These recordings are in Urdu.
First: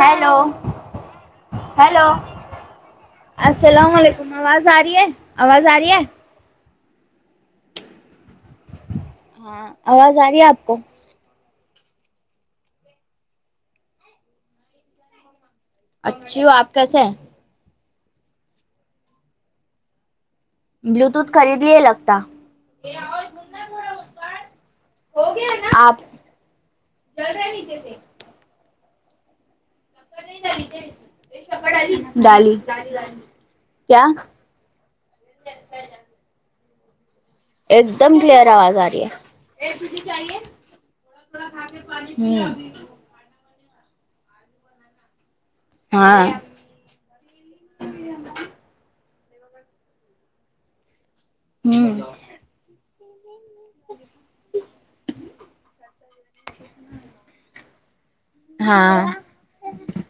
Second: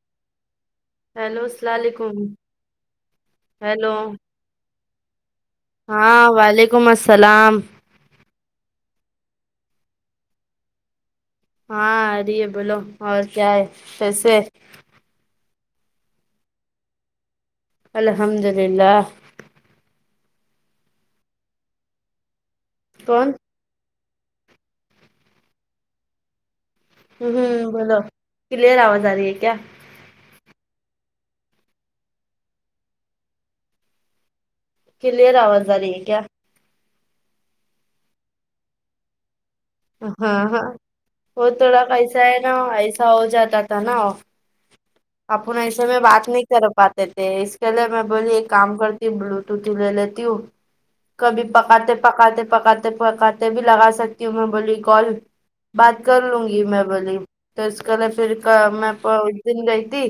ہیلو ہیلو السلام ہیلو علیکم ہیلو السلام علیکم آواز آ رہی ہے آواز آ رہی ہے یکم السلام ہاں آواز آ رہی ہے آپ کو ہاں اری ہے بولو اور کیا ہے کیسے ہے اچھی ہو آپ کیسے ہیں الحمد للہ بلوٹوتھ خرید لئے لگتا کون آپ ہ ہوں بولو کلیئر آواز آ رہی ہے کیا د الی کیا کلیئر آوازا رہی ہے کیا ایک دم کلیئر آواز آ رہی ہے ہاں ہاں وہ تھوڑا کیسا ہوں ہے نا ایسا ہو جاتا تھا نا اپنا ایسے میں ہاں بات ہوں نہیں طر پاتے تھے اس کے لیے میں بولی ایک کام کرتی ہوں بلوٹوتھ ہی لے لیتی ہوں کبھی پکاتے پکاتے پکاتے پکاتے بھی لگا سکتی ہوں میں بولی کال بات کر لوں گی میں بولی تو اس کےلئے پھر کا می ہاں پ اس دن گئی تی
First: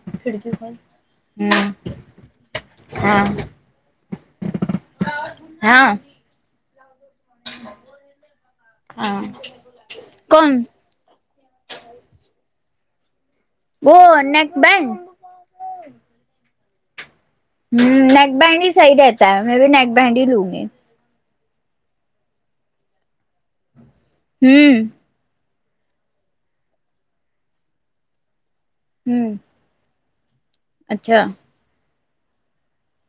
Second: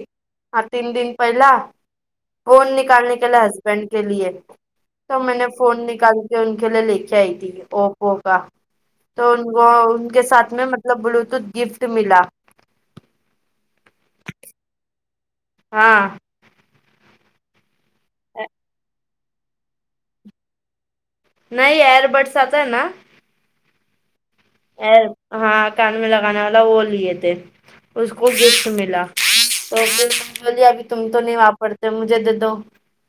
ہاں تین دن پہلا ہاں فون نکالنے ہاں کےلا ہسبینڈ کے لیے تو میں نے فون ہاں نکال کے ان کے لیے لے کے آئی تھی اوپو کا ہاں تو ان کو ان کے کون ساتھ میں مطلب بلوٹوتھ گفٹ ملا وہ نک بینڈ ہاں ہ نیک بینڈ ہی صحیح رہتا ہے میں بھی نیک بینڈ ہی لوں گی نہیں ایئر بڈس آتا ہے نا ہوں ہاں کان میں لگانے والا وہ لیے تھے اس کو گفٹ مل ہوں تو بلی اب تم تو اچھا نہیں واں پڑتے مجھے دے دو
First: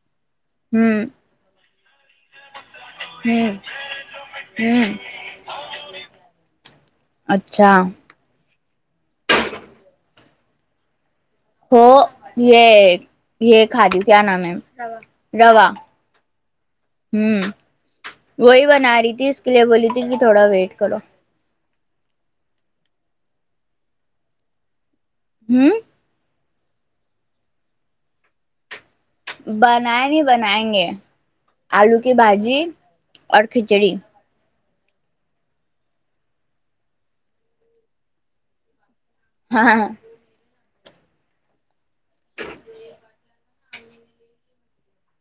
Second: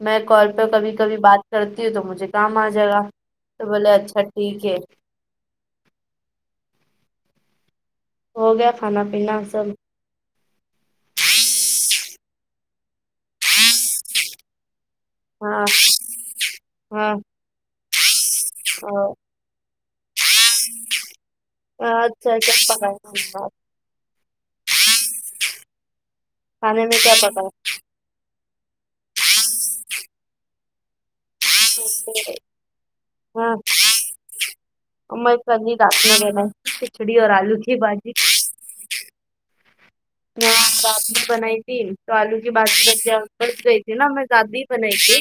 میں کال تو کبھی ہوں کبھی بات کرتی ہوں تو مجھے کام آ جائے گا ہوں تو بولے اچھا ٹھیک ہے ہوں [unintelligible] اچھا ہو گیا کھانا پینا سب ہو یہ یہ کھاادی کیا نام ہے ہاں روا ہاں ہوں وہی بنا رہی تھی اس کے لیے بولی تھی کہ تھوڑا ویٹ کرو اچھا اچھا جب پکا کے کھلو ہم کھانے میں کیا پکا ہے بنائ نہیں بنائیں گے آلو کی پکایا بھاجی اور ہاں کھچڑی میں رات میں لینا کھچڑی اور آلو کی بھجی ہاںاں میں دادی بناتی تو آلو کی بازی [inaudible] ب ا گئی تھی نا میں دادی ہی بناائیتی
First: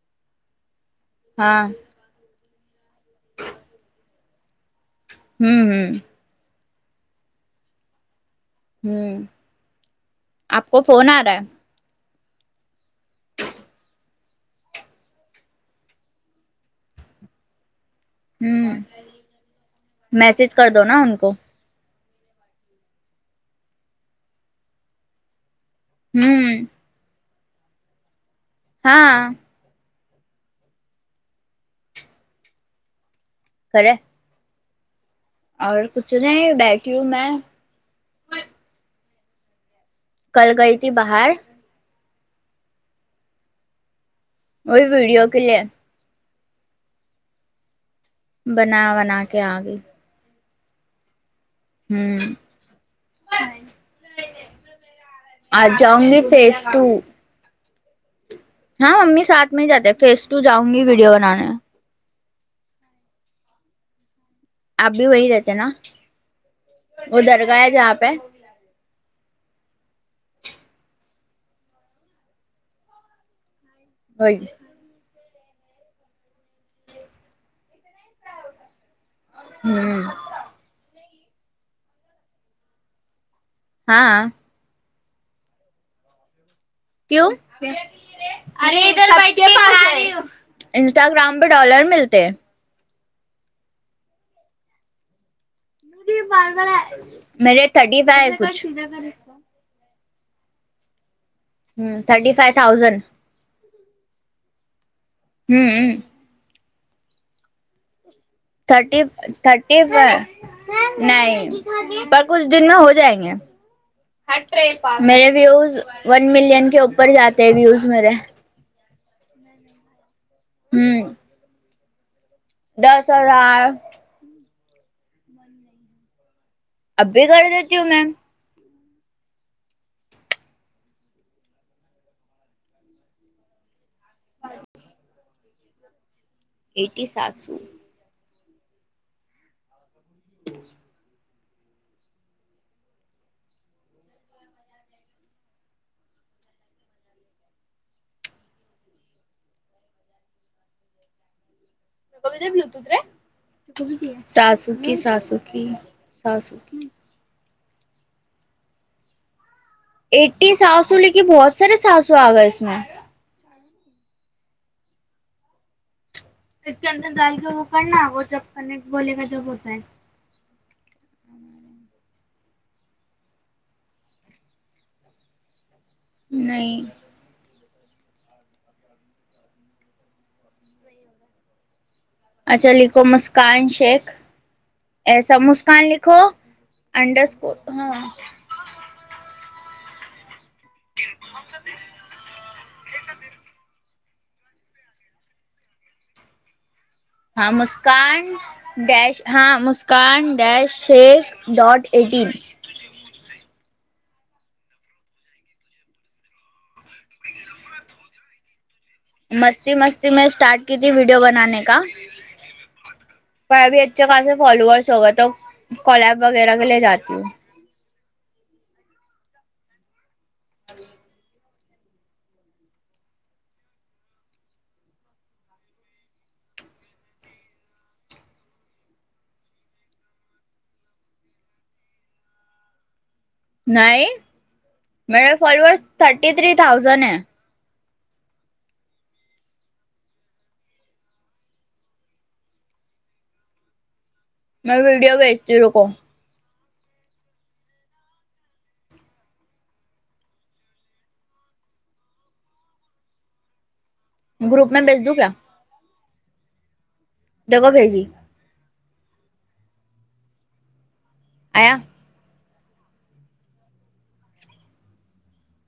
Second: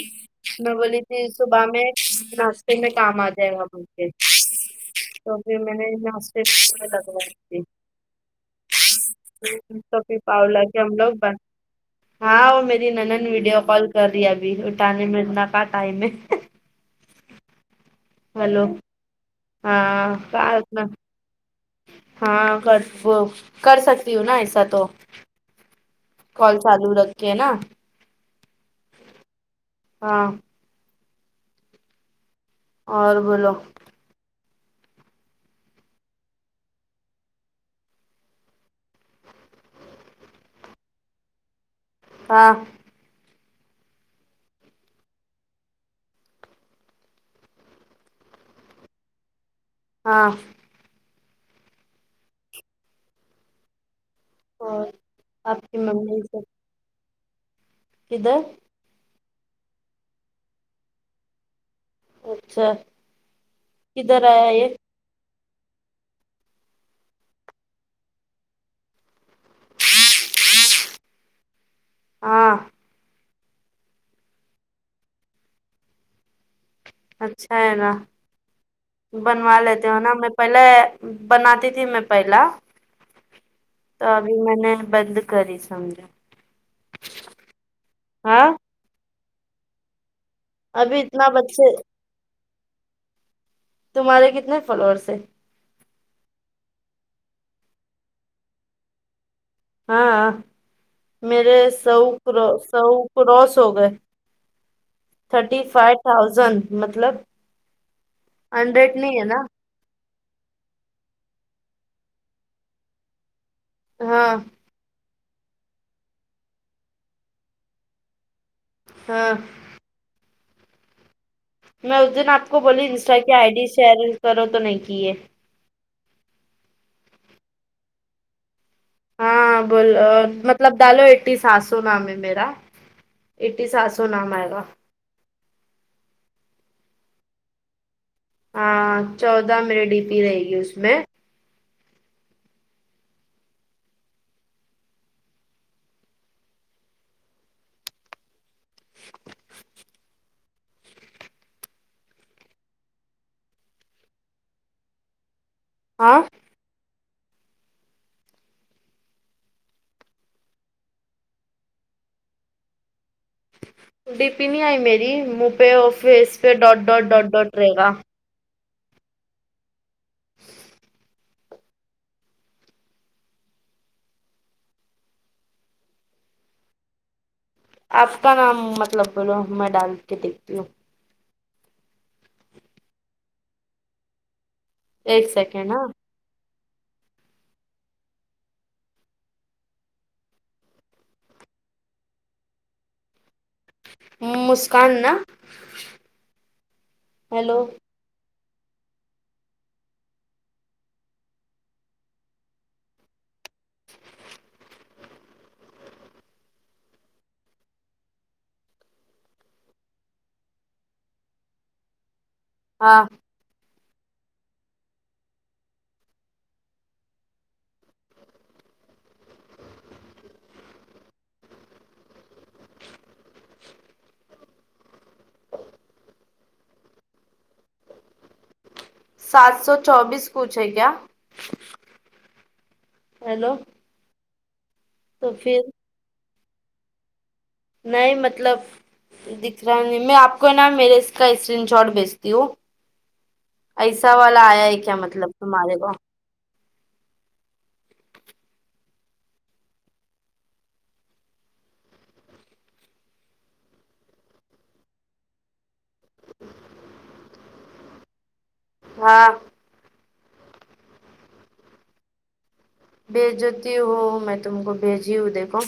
میں بولی تھی ہاں صبح میں ناشتے میں کام آ جائے گا مول کے تو پھر ہوں میں نے ہوں ناشتے میں ہوں تھی تو ابھی پاؤ آپ لگی کو ہم فون لوگ آ بن رہا ہاں وہ میری نند ویڈیو کال کر رہی ہے ابھی اٹھانے میں نہ کہ ٹائم ہے ہے ہیلو ہوں میسج کر دو نا ان کو ہاں کر وہ کر سکتی ہوں نا ایسا تو کال ہوں چالو رکھے نا ہاں ہاں اور بولو خرے اور کچھ نہیں بیٹھی ہوں میں کل گئی تھی باہر ہاں اور ویڈیو کے لیے بنا بنا کے آ گئی ہاں ہوں اور آپ آج کی جاؤں گی ممی سب فیس ٹ کدھر ہاں امی ساتھ میں ہی جات فیس ٹ جاؤں گی ویڈیو بنانے اچھا کدھر آیا یہ آپ بھی وہی رہتے نا وہ درگاہ جہاں پہ ہاں وہی ج اچھا ہے نا بنوا لیتے ہو ہوں نا ہم پہلے بناتی تھی میں پہلا تو ہاں ابھی میں نے بند کری سمجھیں کیوں ہاں ارے ادھر بیٹھ کے پکا رہی ہوں ابھی اتنا انسٹاگررام پہ بچے ڈالر ملتے تمہارے کتنے فالوورس ہیں تیز فالوورس ہے میرے تھرٹی فائی کچھ ہاں میرے سو تھرٹی کرو فائیو سو تھاؤزینڈ کراس ہو گئے تھرٹی فائیو ہوں تھاؤزینڈ مطلب ہنڈریڈ تھرٹی نہیں ہے نا تھرٹی ف نہیں پر کچھ دن میں ہو جائیں گے ہاں میرے ویوز ون ملین کے اوپر جاتے ہیں ویوز میرے ہاں ہوں میں اس دن آپ کو بولی انسٹا کی آئی ہزار ڈی شیئر کرو تو نہیں کیے اب بھی کر دیتی ہوں میم ہاں بول مطلب ڈالو ایٹی سسو نام ہے میرا اٹی ساسو نام ہے گا ایٹی ساسو ہاں چودہ میرے ڈی پی رہے گی اس میں ساسکی ساسکی ہاں ساسکی ایٹی ساسو لکھی بہت سارے ساسو آ گئے اس میں ٹی پی نہیں آئی میری مو پے اور فیس پے ڈاٹ ڈاٹ ڈاٹ ڈاٹ رہے گا کنکٹ بولے کا جب ہوتا ہے نہیں آپ کا نام مطلب بولو میں ڈال کے دیکھتی ہوں اچھا لکھو مسکان شیخ ایک ایسا سیکنڈ مسکان ہاں لکھو انڈرک اسکو ہاں [unintelligible] مسکان نا ہاں ہیلو مست مسکان ڈیش ہاں Muskan dash shake dot eighteen مستی مستی میں اسٹارٹ کی تھی ویڈیو بنانے کا ہاں پر ابھی اچھے خاص فالوورس ہو گئے تو کالپ وغیرہ کے لے جاتی ہوں ا [unintelligible] سات سو چوبیس کچھ ہے کیا ہیلو نہیں تو میرے پھر فلورس تھرٹی تھری تھاؤزنڈ ہے نہیں مطلب دکھ رہا نہیں میں آپ کو نا میرے اس کا اسکرین شاٹ بھیجتی ہوں ایسا والا آیا ہے میں کیا ویڈیو مطلب بھیجتی ہوں، تمہارے رکو کو گروپ میں بجھ دوں کیا دیکھو بھیجی ہاں آیا بھیج دیتی ہوں میں تم کو بھیجی ہوں دیکھو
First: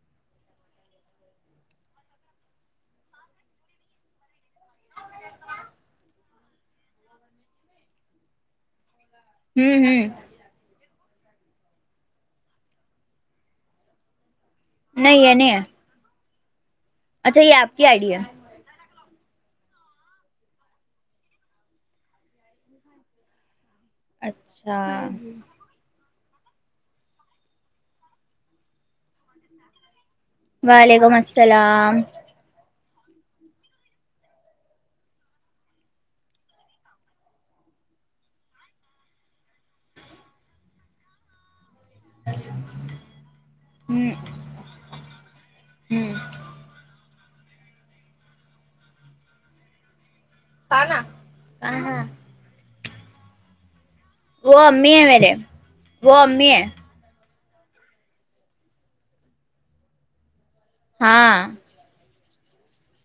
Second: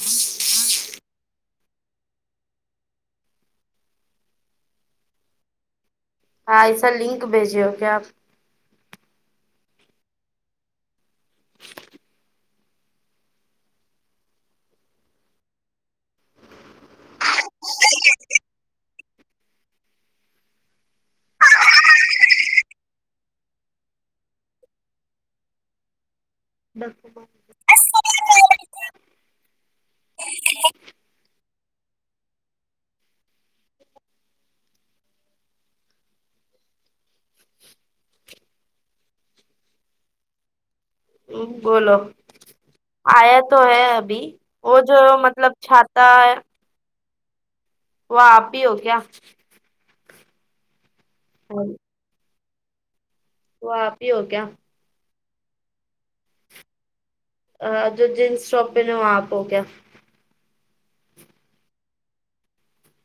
ہاں ایسا لنک بھیجیے ہو کیا آپ ہوں ہوں نہیں یہ نہیں ہے اچھا یہ آپ کی آئیڈی ہے اچھا دس ب [unintelligible] وعلیکم السلام بولو اچا [unintelligible] آیا تو ہے ابھی وہ جو مطلب چھاتا ہوں ہے وہ آپ ہی ہو کیا پ ن ہاں [unintelligible] وہ آپ ہی ہو کیا وہ امی ہیں میرے وہ امی ہیں جو جینس شاپ پہ نے وہاں آپ کو کیا ہاں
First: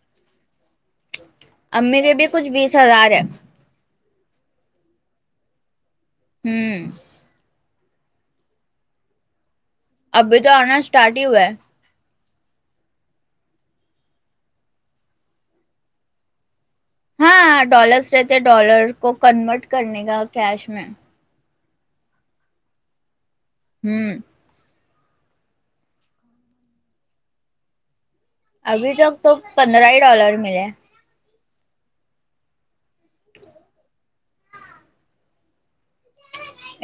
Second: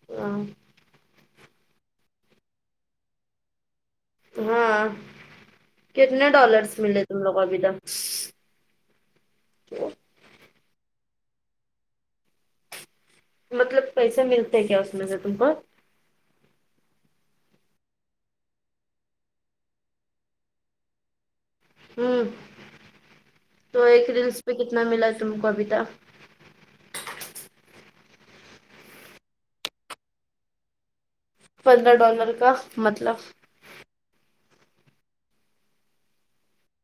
[unintelligible] امی کے بھی کچھ بیس ہزار ہے ہاں کتنے ڈالرس ہوں ملے تم لوگ کو ابھی تک تو ابھی تو آنا اسٹارٹ ہی ہوا ہے مطلب پیسے ملتے کیا اس میں سے تم کو ہاں ڈالرس رہتے ڈالر کو کنورٹ کرنے کا کیش میں ہوں تو ایک ہوں ریلس پہ کتنا ملا تم کو ابھی تک ابھی تک تو پندرہ ہی ڈالر ملے ہیں پندرہ ڈالر کا مطلب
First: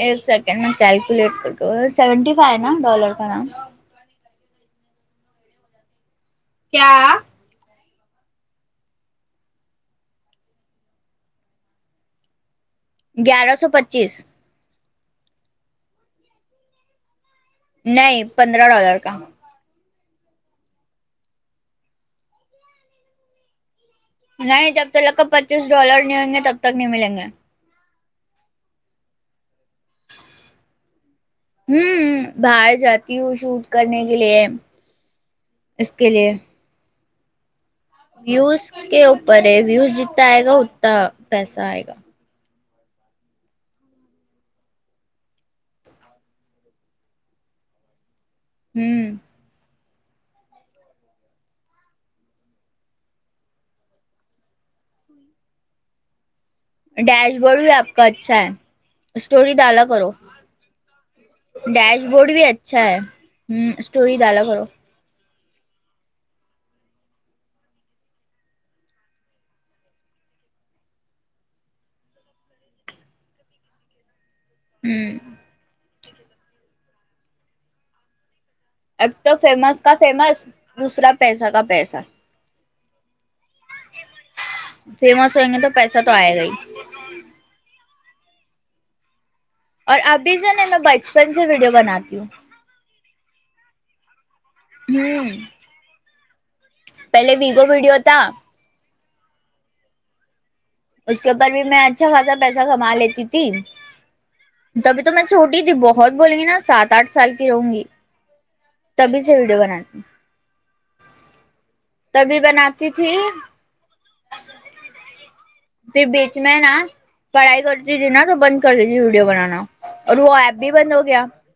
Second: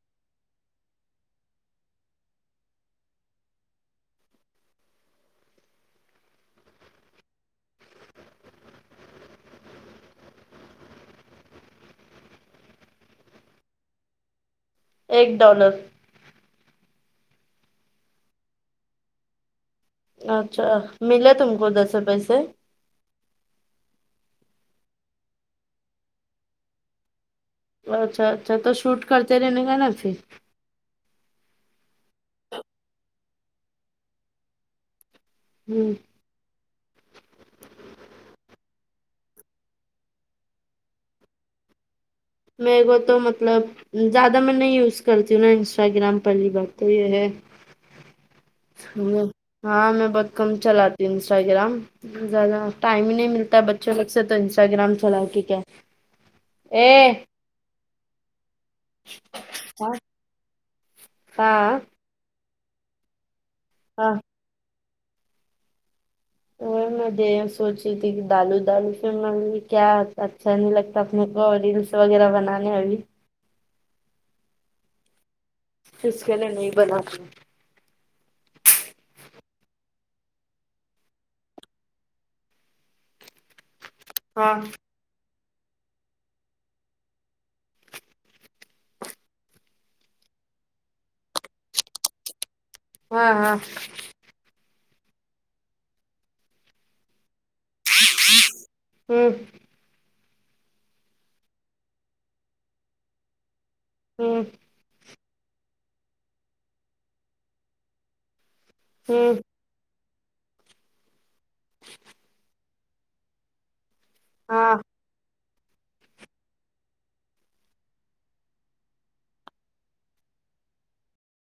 ایک سکینڈ میں کلکو لٹ کر بولتی سیون ٹی فائیو ہے نہ ڈالر کا نام کیا گیارہ سو پچیس ایک ڈالر نہیں پندرہ ڈالر کا اچھا ملا تم کو ادھر سے پیسے نہیں جب تللک کا پچیس ڈالر نہیں ہونگے تب تک نہیں ملیں گے اچھا اچھا تو شوٹ کرتے رہنے کا نا پھر ہوں باہر جاتی ہوں شوٹ کرنے کے لیے ہ اس کے لیے ویوز کے اوپر ہے ویوز جتتا آئے گا اتتا پیسہ آئے گا میں وہ تو مطلب زیادہ مے میں یوز کرتی ہوں نا انسٹاگرام پہلی بات تو یہ ہے ہوں ہاں میں بہت کم چلاتی ہوں انسٹاگرام زیادہ ٹائم ہی نہیں ملتا بچے الگ سے تو انسٹاگرام چلاکے کیا اے ڈیش بولڈ بھی آپ کا اچھا ہے اسٹوری دالا کرو ہاں ڈیش بورڈ بھی اچھا ہے ہوں ہاں اسٹوری دالا کرو وہ میں دے سوچ رہی تھی کہ دالو دالو فر میں بولی کیا اچھا نہیں لگتا اپنے کو اور ریل وغیرہ بنانے ای ہوں اس کے لیے نہیں بناتی اب تو فیمس کا فیمس دوسرا پیسہ کا پیسہ ہاں فیمس ہوئیں گے تو پیسہ تو آئے گا ہی اور ابھی سے نی میں بچپن سے ویڈیو بناتی ہوں ہاں ہاں ہ پہلے ویگو ویڈیو تھا ہوں اس کے اوپر بھی میں اچھا خاصا پیسہ کما لیتی تھی ہوں تبھی تو میں چھوٹی تھی بہت بولیں گی نا سات آٹھ سال کی رہونگی تبھی سے ہوں ویڈیو بنانیی تبھی بناتی تھی ہاں پھر بیچ میں نا پڑھائی کرتی تھی نا تو بند کر دی تی ویڈیو بنانا اور وہ ایپ بھی بند ہو گیا